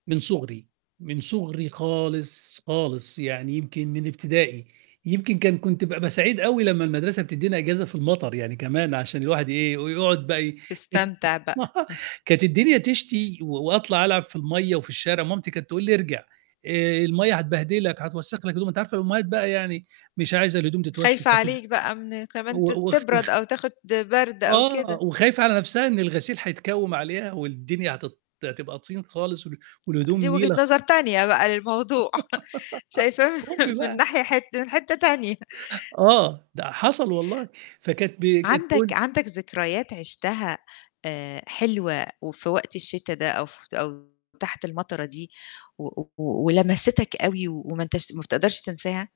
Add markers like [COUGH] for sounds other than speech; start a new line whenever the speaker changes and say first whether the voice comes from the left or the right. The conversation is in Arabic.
right: من صُغري، من صُغري خالص، خالص، يعني يمكن من ابتدائي، يمكن كان كنت بابقى سعيد أوي لمّا المدرسة بتدِّينا أجازة في المطر يعني كمان، عشان الواحد يإيه، يقعد بقى ي
left: تستمتع بقى.
right: [CHUCKLES]
left: [CHUCKLES]
right: كانت الدنيا تشتي وأطلع ألعب في المَيَّة وفي الشارع، مامتي كانت تقول لي: "ارجع، آآ، المَيَّة هتبهدلك، هتوسخ لك هدومك." أنتِ عارفة الأمهات بقى يعني، مش عايزه الهدوم تتوسخ
left: خايفة
right: [UNINTELLIGIBLE]
left: عليك بقى من كمان
right: و
left: ت
right: وخ وخ
left: تبرد أو تاخد برد أو
right: آه،
left: كده.
right: وخايفة على نفْسها إن الغسيل هيتكوّم عليها والدنيا هتت هتبقى طين خالص وال والهدوم
left: دي وجهة
right: نيلة.
left: نظر
right: خ
left: تانية بقى
right: [GIGGLES]
left: للموضوع [CHUCKLES] شايفاه
right: أُم
left: [CHUCKLES] من
right: بقى.
left: ناحي حِت من حِتّة تانية.
right: آه، ده حصل والله، فكانت ب كانت
left: عندك
right: تقول
left: عندك ذكريات عشتها، آآ، حلوة وفي وقت الشتا ده، أو ف أو تحت المطرة دي، و و ولَمَسِتَك أوي وما أنتَش ما بتقدرش تنساها؟